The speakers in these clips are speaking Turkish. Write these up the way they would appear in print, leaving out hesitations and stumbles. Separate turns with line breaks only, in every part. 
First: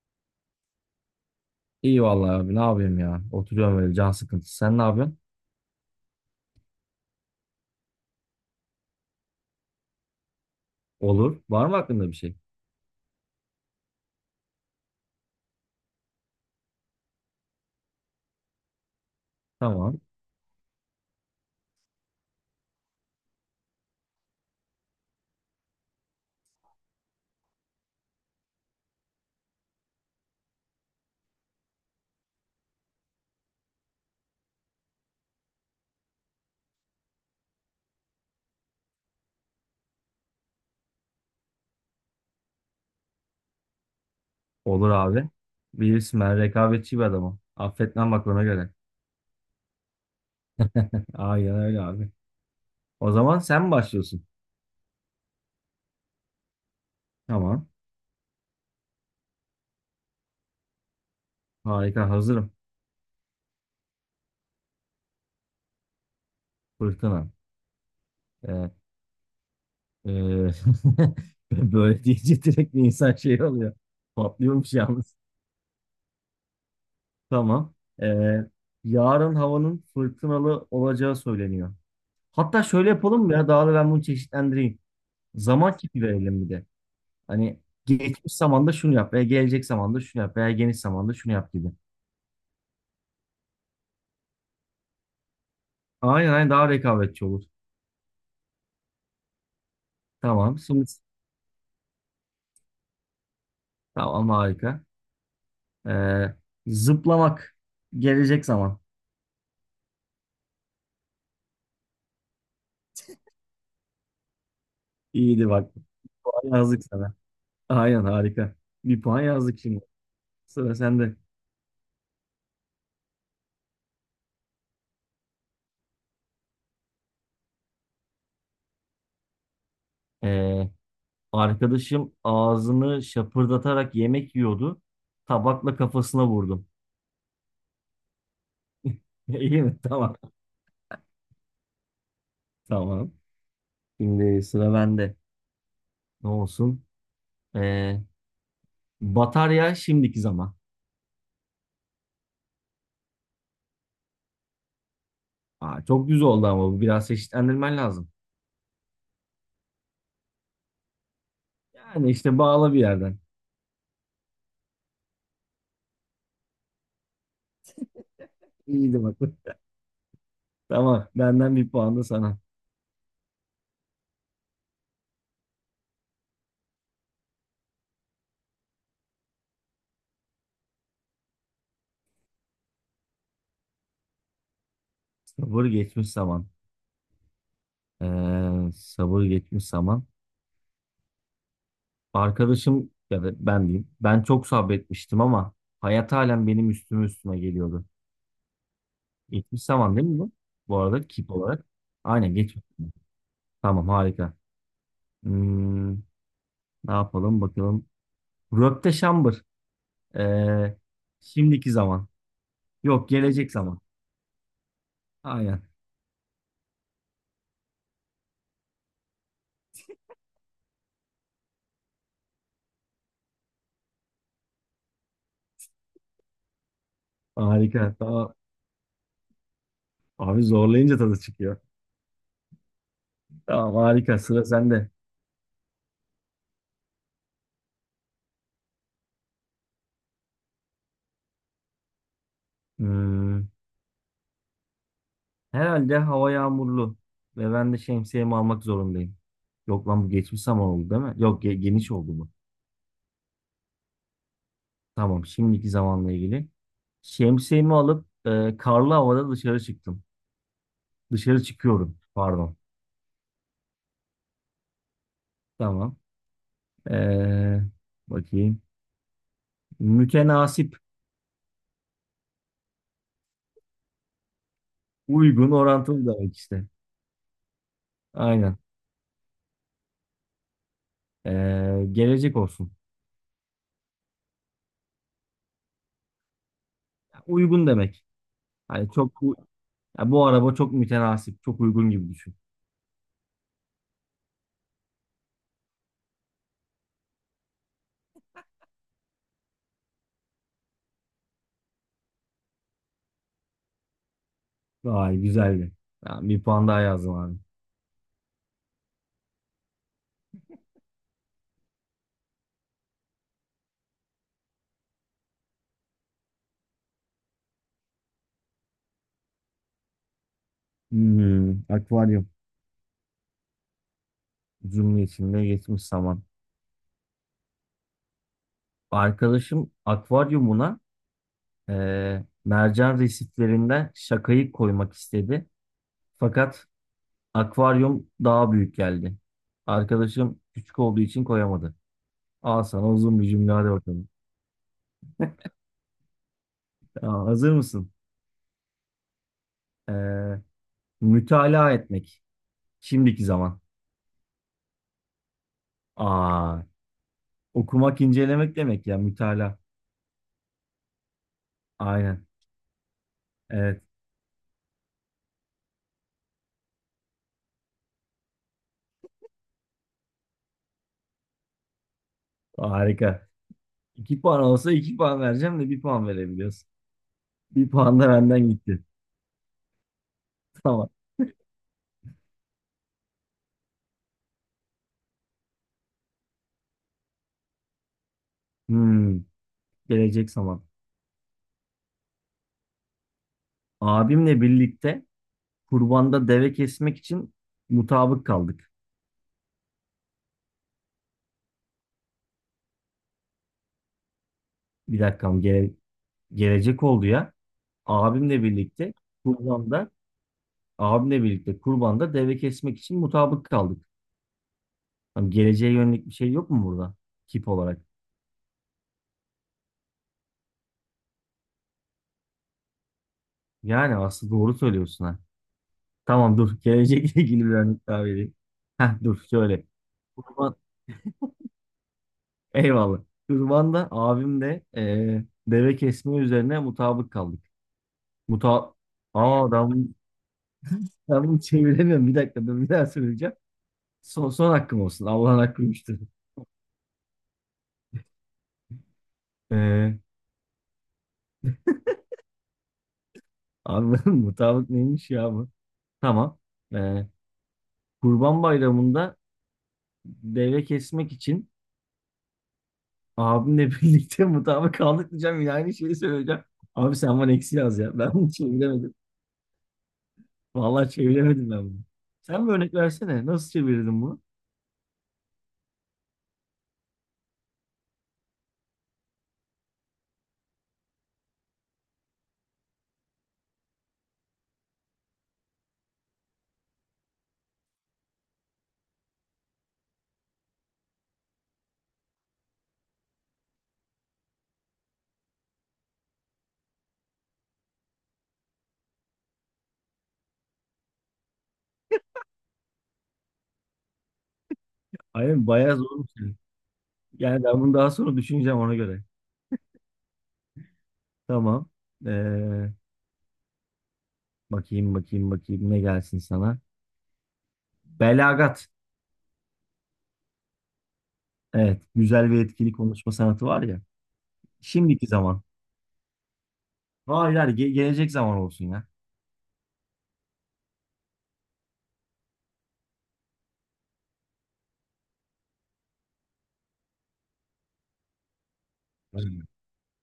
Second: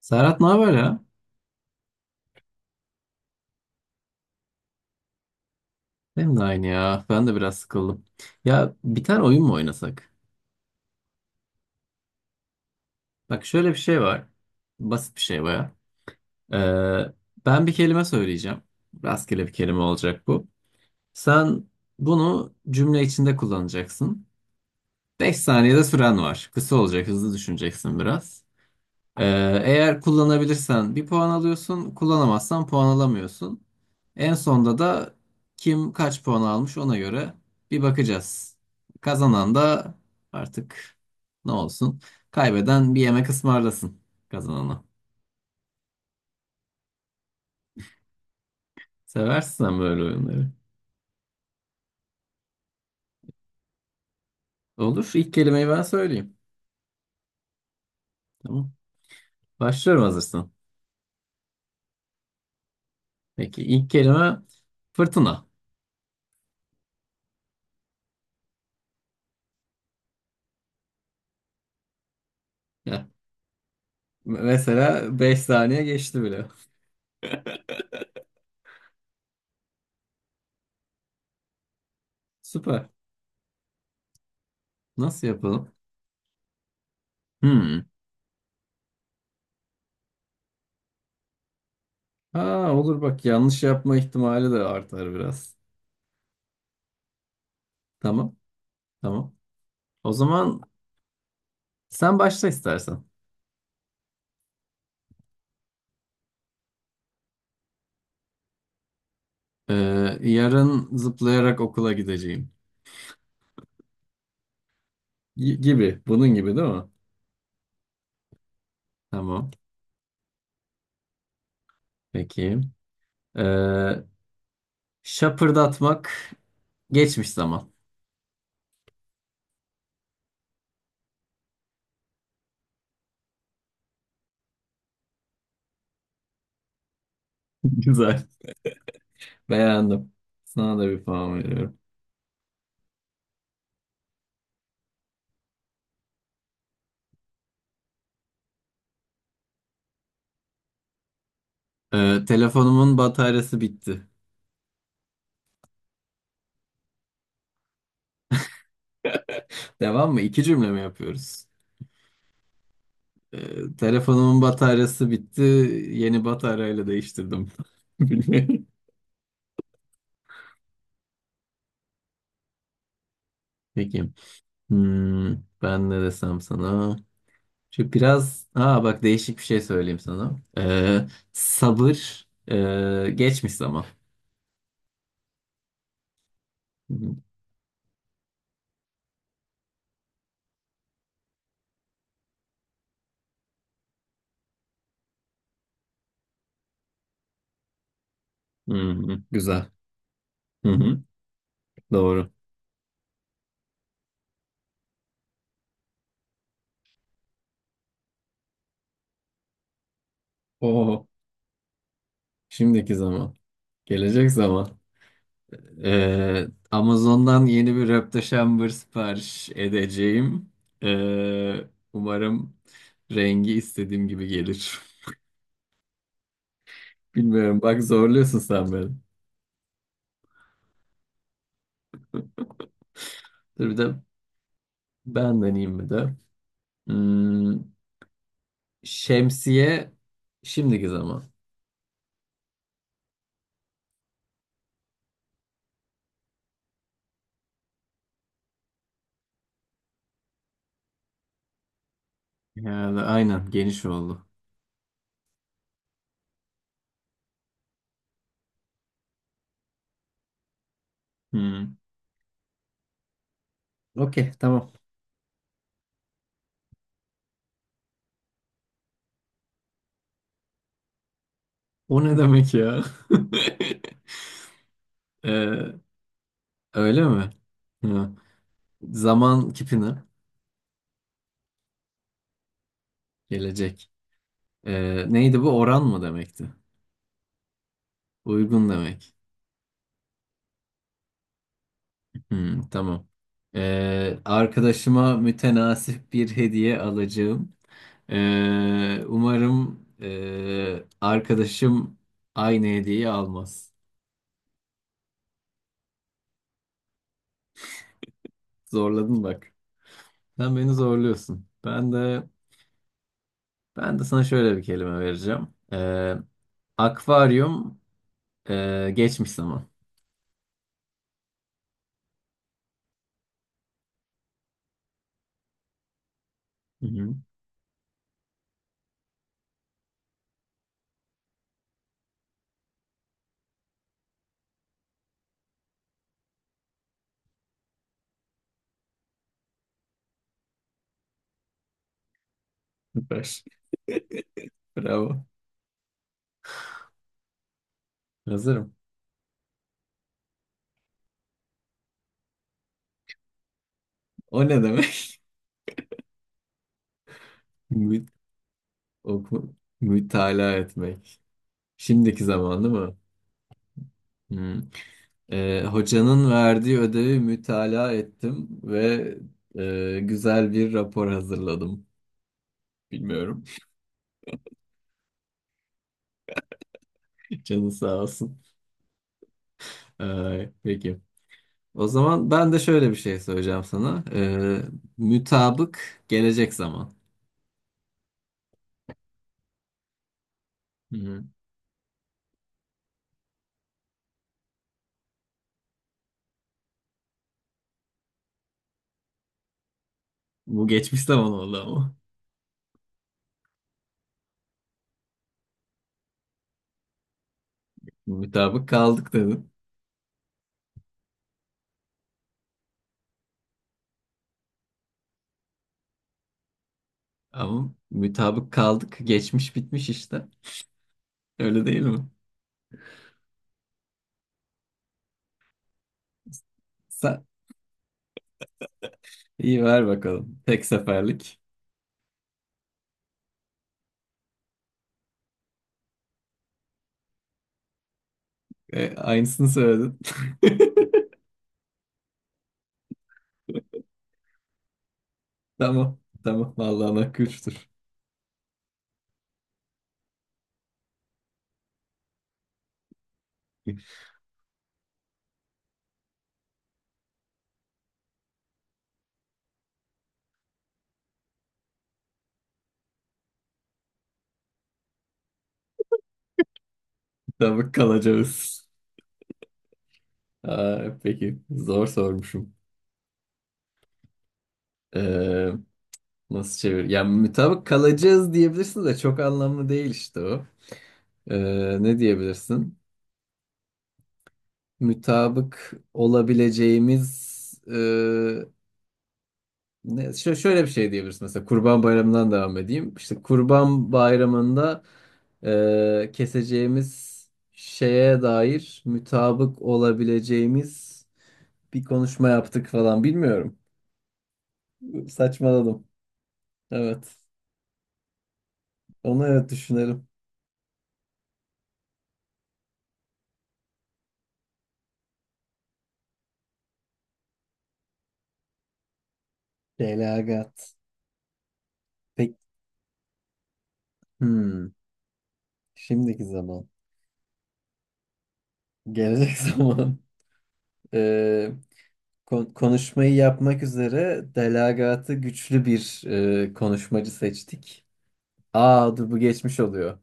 Serhat ne haber ya?
İyi vallahi abi, ne yapayım ya. Oturuyorum böyle, can sıkıntısı. Sen ne yapıyorsun?
Benim de aynı ya. Ben de biraz sıkıldım. Ya bir tane oyun mu oynasak?
Olur. Var mı aklında bir şey?
Bak şöyle bir şey var. Basit bir şey baya. Ee, Ben bir kelime söyleyeceğim. Rastgele bir kelime
Tamam.
olacak bu. Sen bunu cümle içinde kullanacaksın. 5 saniyede süren var. Kısa olacak, hızlı düşüneceksin biraz. Ee, Eğer kullanabilirsen bir puan alıyorsun, kullanamazsan puan alamıyorsun. En sonda da kim kaç puan almış ona göre bir bakacağız. Kazanan da artık ne olsun? Kaybeden bir yemek ısmarlasın kazanana.
Olur abi. Bilirsin, ben rekabetçi bir adamım. Affetmem, bak ona göre.
Seversin sen böyle oyunları.
Aynen öyle abi. O zaman sen mi başlıyorsun?
Olur. İlk kelimeyi ben söyleyeyim.
Tamam.
Tamam. Başlıyorum hazırsan.
Harika, hazırım.
Peki ilk kelime fırtına.
Fırtına. Evet. Ee, böyle deyince direkt
Ya,
insan şey oluyor. Patlıyormuş yalnız.
mesela 5 saniye geçti bile.
Tamam. Ee, yarın havanın fırtınalı olacağı söyleniyor. Hatta
Süper.
şöyle yapalım mı ya? Daha da ben bunu çeşitlendireyim.
Nasıl yapalım?
Zaman kipi verelim bir de. Hani,
Hmm.
geçmiş zamanda şunu yap veya gelecek zamanda şunu yap veya geniş zamanda şunu yap gibi.
Ha olur bak yanlış yapma ihtimali de artar biraz.
Aynen, aynen, daha rekabetçi olur.
Tamam, tamam. O
Tamam.
zaman
Şimdi
sen başla istersen.
tamam, harika. Ee, zıplamak, gelecek zaman.
Ee, Yarın zıplayarak okula gideceğim.
İyiydi
Y-
bak.
gibi. Bunun gibi
Puan
değil mi?
yazdık sana. Aynen, harika. Bir puan
Tamam.
yazdık şimdi. Sıra sende.
Peki. Ee, Şapırdatmak geçmiş zaman.
Ee, arkadaşım ağzını şapırdatarak yemek yiyordu. Tabakla kafasına vurdum.
Güzel.
İyi mi?
Beğendim.
Tamam.
Sana da bir puan veriyorum.
Tamam. Şimdi sıra bende. Ne olsun? Ee, Batarya, şimdiki zaman.
Telefonumun bataryası bitti.
Aa, çok düz oldu ama bu, biraz çeşitlendirmen lazım.
Devam mı? İki cümle mi yapıyoruz?
Yani işte bağla bir yerden.
Telefonumun bataryası bitti. Yeni bataryayla değiştirdim.
İyiydi bak. Tamam, benden bir puan da sana.
Peki. Hmm, Ben ne desem sana? Aa bak değişik bir şey söyleyeyim sana. Sabır geçmiş zaman.
Sabır, geçmiş zaman.
Hı hı.
Sabır, geçmiş zaman. Arkadaşım, ya da ben diyeyim, ben çok sabretmiştim ama hayat halen benim üstüme üstüme geliyordu.
Hı hı,
Geçmiş
güzel.
zaman değil mi bu?
Hı
Bu
hı,
arada, kip olarak.
doğru.
Aynen, geçmiş zaman. Tamam, harika. Hmm, ne yapalım bakalım. Röpte şambır. Ee,
Oo,
şimdiki zaman.
şimdiki
Yok,
zaman.
gelecek zaman.
Gelecek zaman.
Aynen.
Amazon'dan yeni bir röpte sipariş edeceğim. Ee, Umarım rengi istediğim gibi gelir. Bilmiyorum. Bak
Harika. Tamam.
zorluyorsun sen beni.
Abi, zorlayınca tadı çıkıyor.
Dur
Tamam,
bir de
harika. Sıra sende.
ben deneyeyim mi de. Hmm, Şemsiye şimdiki zaman.
Hmm, herhalde hava yağmurlu ve ben de şemsiyemi almak zorundayım. Yok lan, bu geçmiş zaman oldu değil mi? Yok, geniş oldu bu.
Yani aynen geniş oldu.
Tamam, şimdiki zamanla ilgili. Şemsiyemi alıp karlı havada dışarı çıktım. Dışarı
Hmm,
çıkıyorum. Pardon.
okey tamam.
Tamam. Ee, bakayım. Mütenasip.
O ne demek ya?
Uygun,
Ee,
orantılı demek işte.
Öyle mi? Hı.
Aynen.
Zaman kipini.
Gelecek olsun.
Gelecek. Neydi bu? Oran mı demekti?
Uygun demek.
Uygun
Hani
demek.
çok bu, ya bu araba çok mütenasip, çok uygun gibi düşün.
Hmm, tamam. Arkadaşıma mütenasip bir hediye alacağım. Umarım arkadaşım aynı hediyeyi almaz.
Vay, güzeldi. Ya, bir puan daha yazdım abi.
Zorladın bak. Sen beni zorluyorsun. Ben de sana şöyle bir kelime vereceğim. Ee, Akvaryum geçmiş zaman.
Akvaryum cümlesinde geçmiş zaman.
Hı hı.
Arkadaşım akvaryumuna mercan resiflerinden şakayı koymak istedi. Fakat akvaryum daha büyük geldi. Arkadaşım küçük olduğu için koyamadı. Al sana uzun
Süper.
bir cümle, hadi bakalım.
Bravo.
Ya, hazır mısın?
Hazırım.
Eee mütalaa etmek. Şimdiki zaman.
O ne demek?
Aa, okumak,
Mü
incelemek demek ya,
oku
mütalaa.
Mütalaa etmek. Şimdiki
Aynen.
zaman değil mi?
Evet.
Hı. Hocanın verdiği ödevi mütalaa ettim ve güzel bir rapor hazırladım.
Harika.
Bilmiyorum.
İki puan olsa iki puan vereceğim de bir puan verebiliyorsun.
Canın
Bir
sağ
puan da
olsun.
benden gitti.
Ay,
Tamam.
peki. O zaman ben de şöyle bir şey söyleyeceğim sana. Mütabık gelecek zaman.
Hmm, gelecek zaman.
Hı-hı.
Abimle birlikte kurbanda deve kesmek için mutabık kaldık.
Bu geçmiş zaman oldu ama.
Bir dakikam gelecek oldu ya. Abimle
Mütabık
birlikte
kaldık dedim.
kurbanda abimle birlikte kurbanda deve kesmek için mutabık kaldık. Hani geleceğe yönelik bir şey yok mu burada? Tip
Ama
olarak.
mütabık kaldık geçmiş bitmiş işte. Öyle değil mi?
Yani aslında doğru söylüyorsun ha. Tamam dur. Gelecekle
Sen
ilgili bir örnek daha vereyim. Heh, dur
iyi
şöyle.
ver bakalım.
Kurban,
Tek seferlik.
eyvallah. Kurban'da abim de deve kesme üzerine mutabık kaldık. Muta
Aynısını
Aa,
söyledin.
ben bunu çeviremiyorum. Bir dakika dur, bir daha söyleyeceğim. Son, son hakkım olsun. Allah'ın
Tamam.
hakkıymıştır.
Tamam. Vallahi nakıştır.
Eee abi, mutabık neymiş ya bu? Tamam. Eee, Kurban Bayramı'nda deve kesmek için abimle birlikte mutabık kaldık diyeceğim. Yine aynı şeyi söyleyeceğim. Abi, sen bana eksi
Mütabık
yaz ya. Ben bunu
kalacağız.
çeviremedim. Vallahi
Aa, peki.
çeviremedim ben bunu.
Zor
Sen bir
sormuşum.
örnek versene. Nasıl çevirdin bunu?
Ee, Nasıl çevir? Yani mutabık kalacağız diyebilirsin de çok anlamlı değil işte o. Ne diyebilirsin? Mutabık olabileceğimiz şöyle bir şey diyebilirsin mesela Kurban Bayramı'ndan devam edeyim. İşte Kurban Bayramı'nda keseceğimiz şeye dair mutabık olabileceğimiz bir konuşma yaptık falan bilmiyorum.
Aynen, bayağı
Saçmaladım.
zormuş yani.
Evet.
Yani ben bunu daha sonra düşüneceğim, ona göre.
Onu evet düşünelim.
Tamam. Ee, bakayım, bakayım, bakayım, ne gelsin sana. Belagat.
Delagat.
Evet. Güzel
Peki.
ve etkili konuşma sanatı var ya.
Hmm.
Şimdiki zaman.
Şimdiki zaman.
Hayır, hayır, gelecek zaman olsun ya.
Gelecek zaman. Ee, Konuşmayı yapmak üzere delagatı güçlü bir konuşmacı seçtik. Aa dur bu
Aynen.
geçmiş oluyor.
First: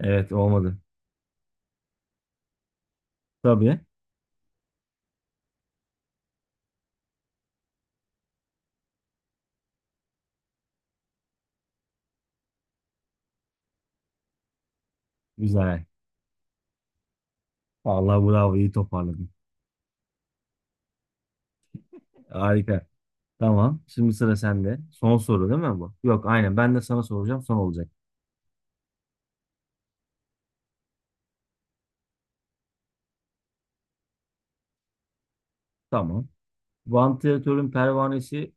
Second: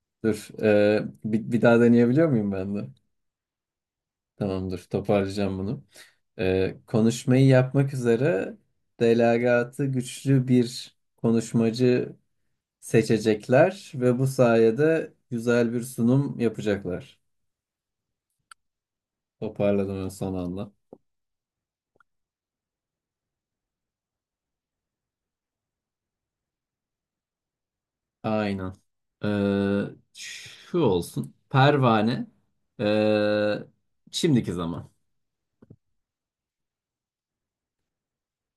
Evet,
Dur.
olmadı.
Bir daha deneyebiliyor muyum ben de?
Tabii.
Tamam dur toparlayacağım bunu. Konuşmayı yapmak üzere delagatı güçlü bir konuşmacı seçecekler ve bu sayede güzel bir
Güzel.
sunum yapacaklar.
Vallahi bravo, iyi toparladın.
Toparladım en son anda.
Harika. Tamam. Şimdi sıra sende. Son soru değil mi bu? Yok aynen, ben de sana soracağım, son olacak.
Aynen. Ee, Şu olsun. Pervane. Ee, Şimdiki zaman.
Tamam. Vantilatörün pervanesi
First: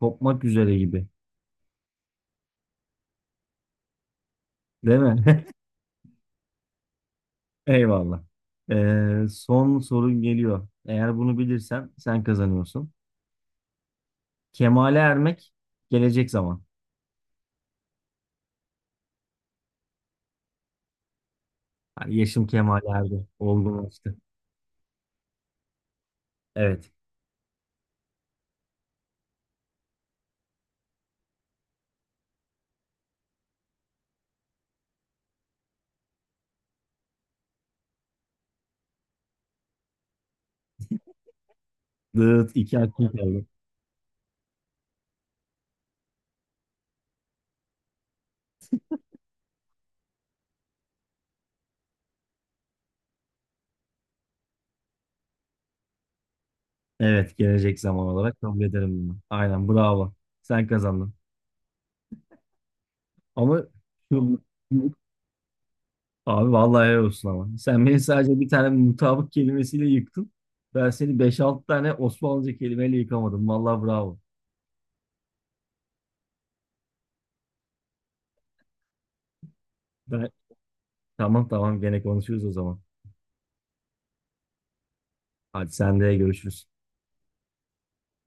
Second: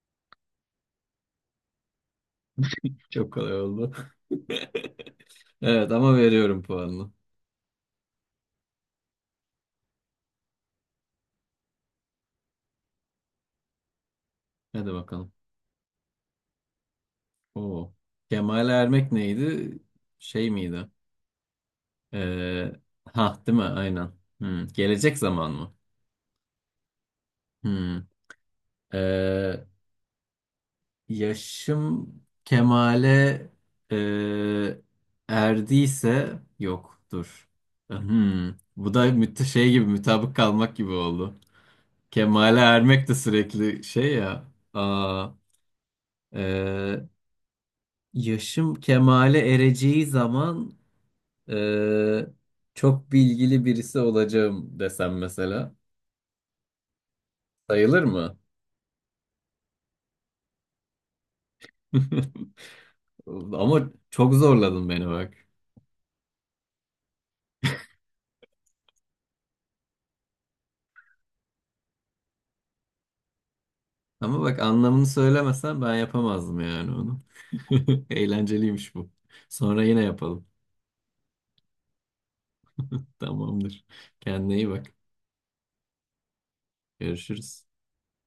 kopmak üzere gibi.
Çok kolay oldu.
Değil mi?
Evet ama veriyorum puanını.
Eyvallah. Son sorun geliyor. Eğer bunu bilirsen sen kazanıyorsun.
Hadi
Kemale
bakalım.
ermek, gelecek zaman.
Oo. Kemal Ermek neydi? Şey miydi?
Yani yaşım
Ee,
kemale erdi.
ha değil mi? Aynen.
Olgunlaştı.
Hmm. Gelecek zaman mı?
Evet.
Hmm. Ee, Yaşım Kemal'e e, erdiyse yok dur. Bu da şey gibi mutabık kalmak gibi oldu.
Dıt,
Kemal'e
iki
ermek
hakkım
de
kaldı.
sürekli şey ya. Aa, e, yaşım Kemal'e ereceği zaman e, çok bilgili birisi olacağım desem mesela
Evet, gelecek
sayılır
zaman
mı?
olarak kabul ederim bunu. Aynen, bravo. Sen kazandın. Ama
Ama çok
şu
zorladın beni bak.
Abi, vallahi helal olsun ama. Sen beni sadece bir tane mutabık kelimesiyle yıktın. Ben seni beş 6 tane Osmanlıca kelimeyle yıkamadım. Vallahi bravo.
Ama bak anlamını söylemesen ben yapamazdım yani onu. Eğlenceliymiş bu. Sonra yine
Ben...
yapalım.
Tamam, tamam, gene konuşuruz o zaman.
Tamamdır. Kendine iyi bak.
Hadi, sen de görüşürüz.
Görüşürüz.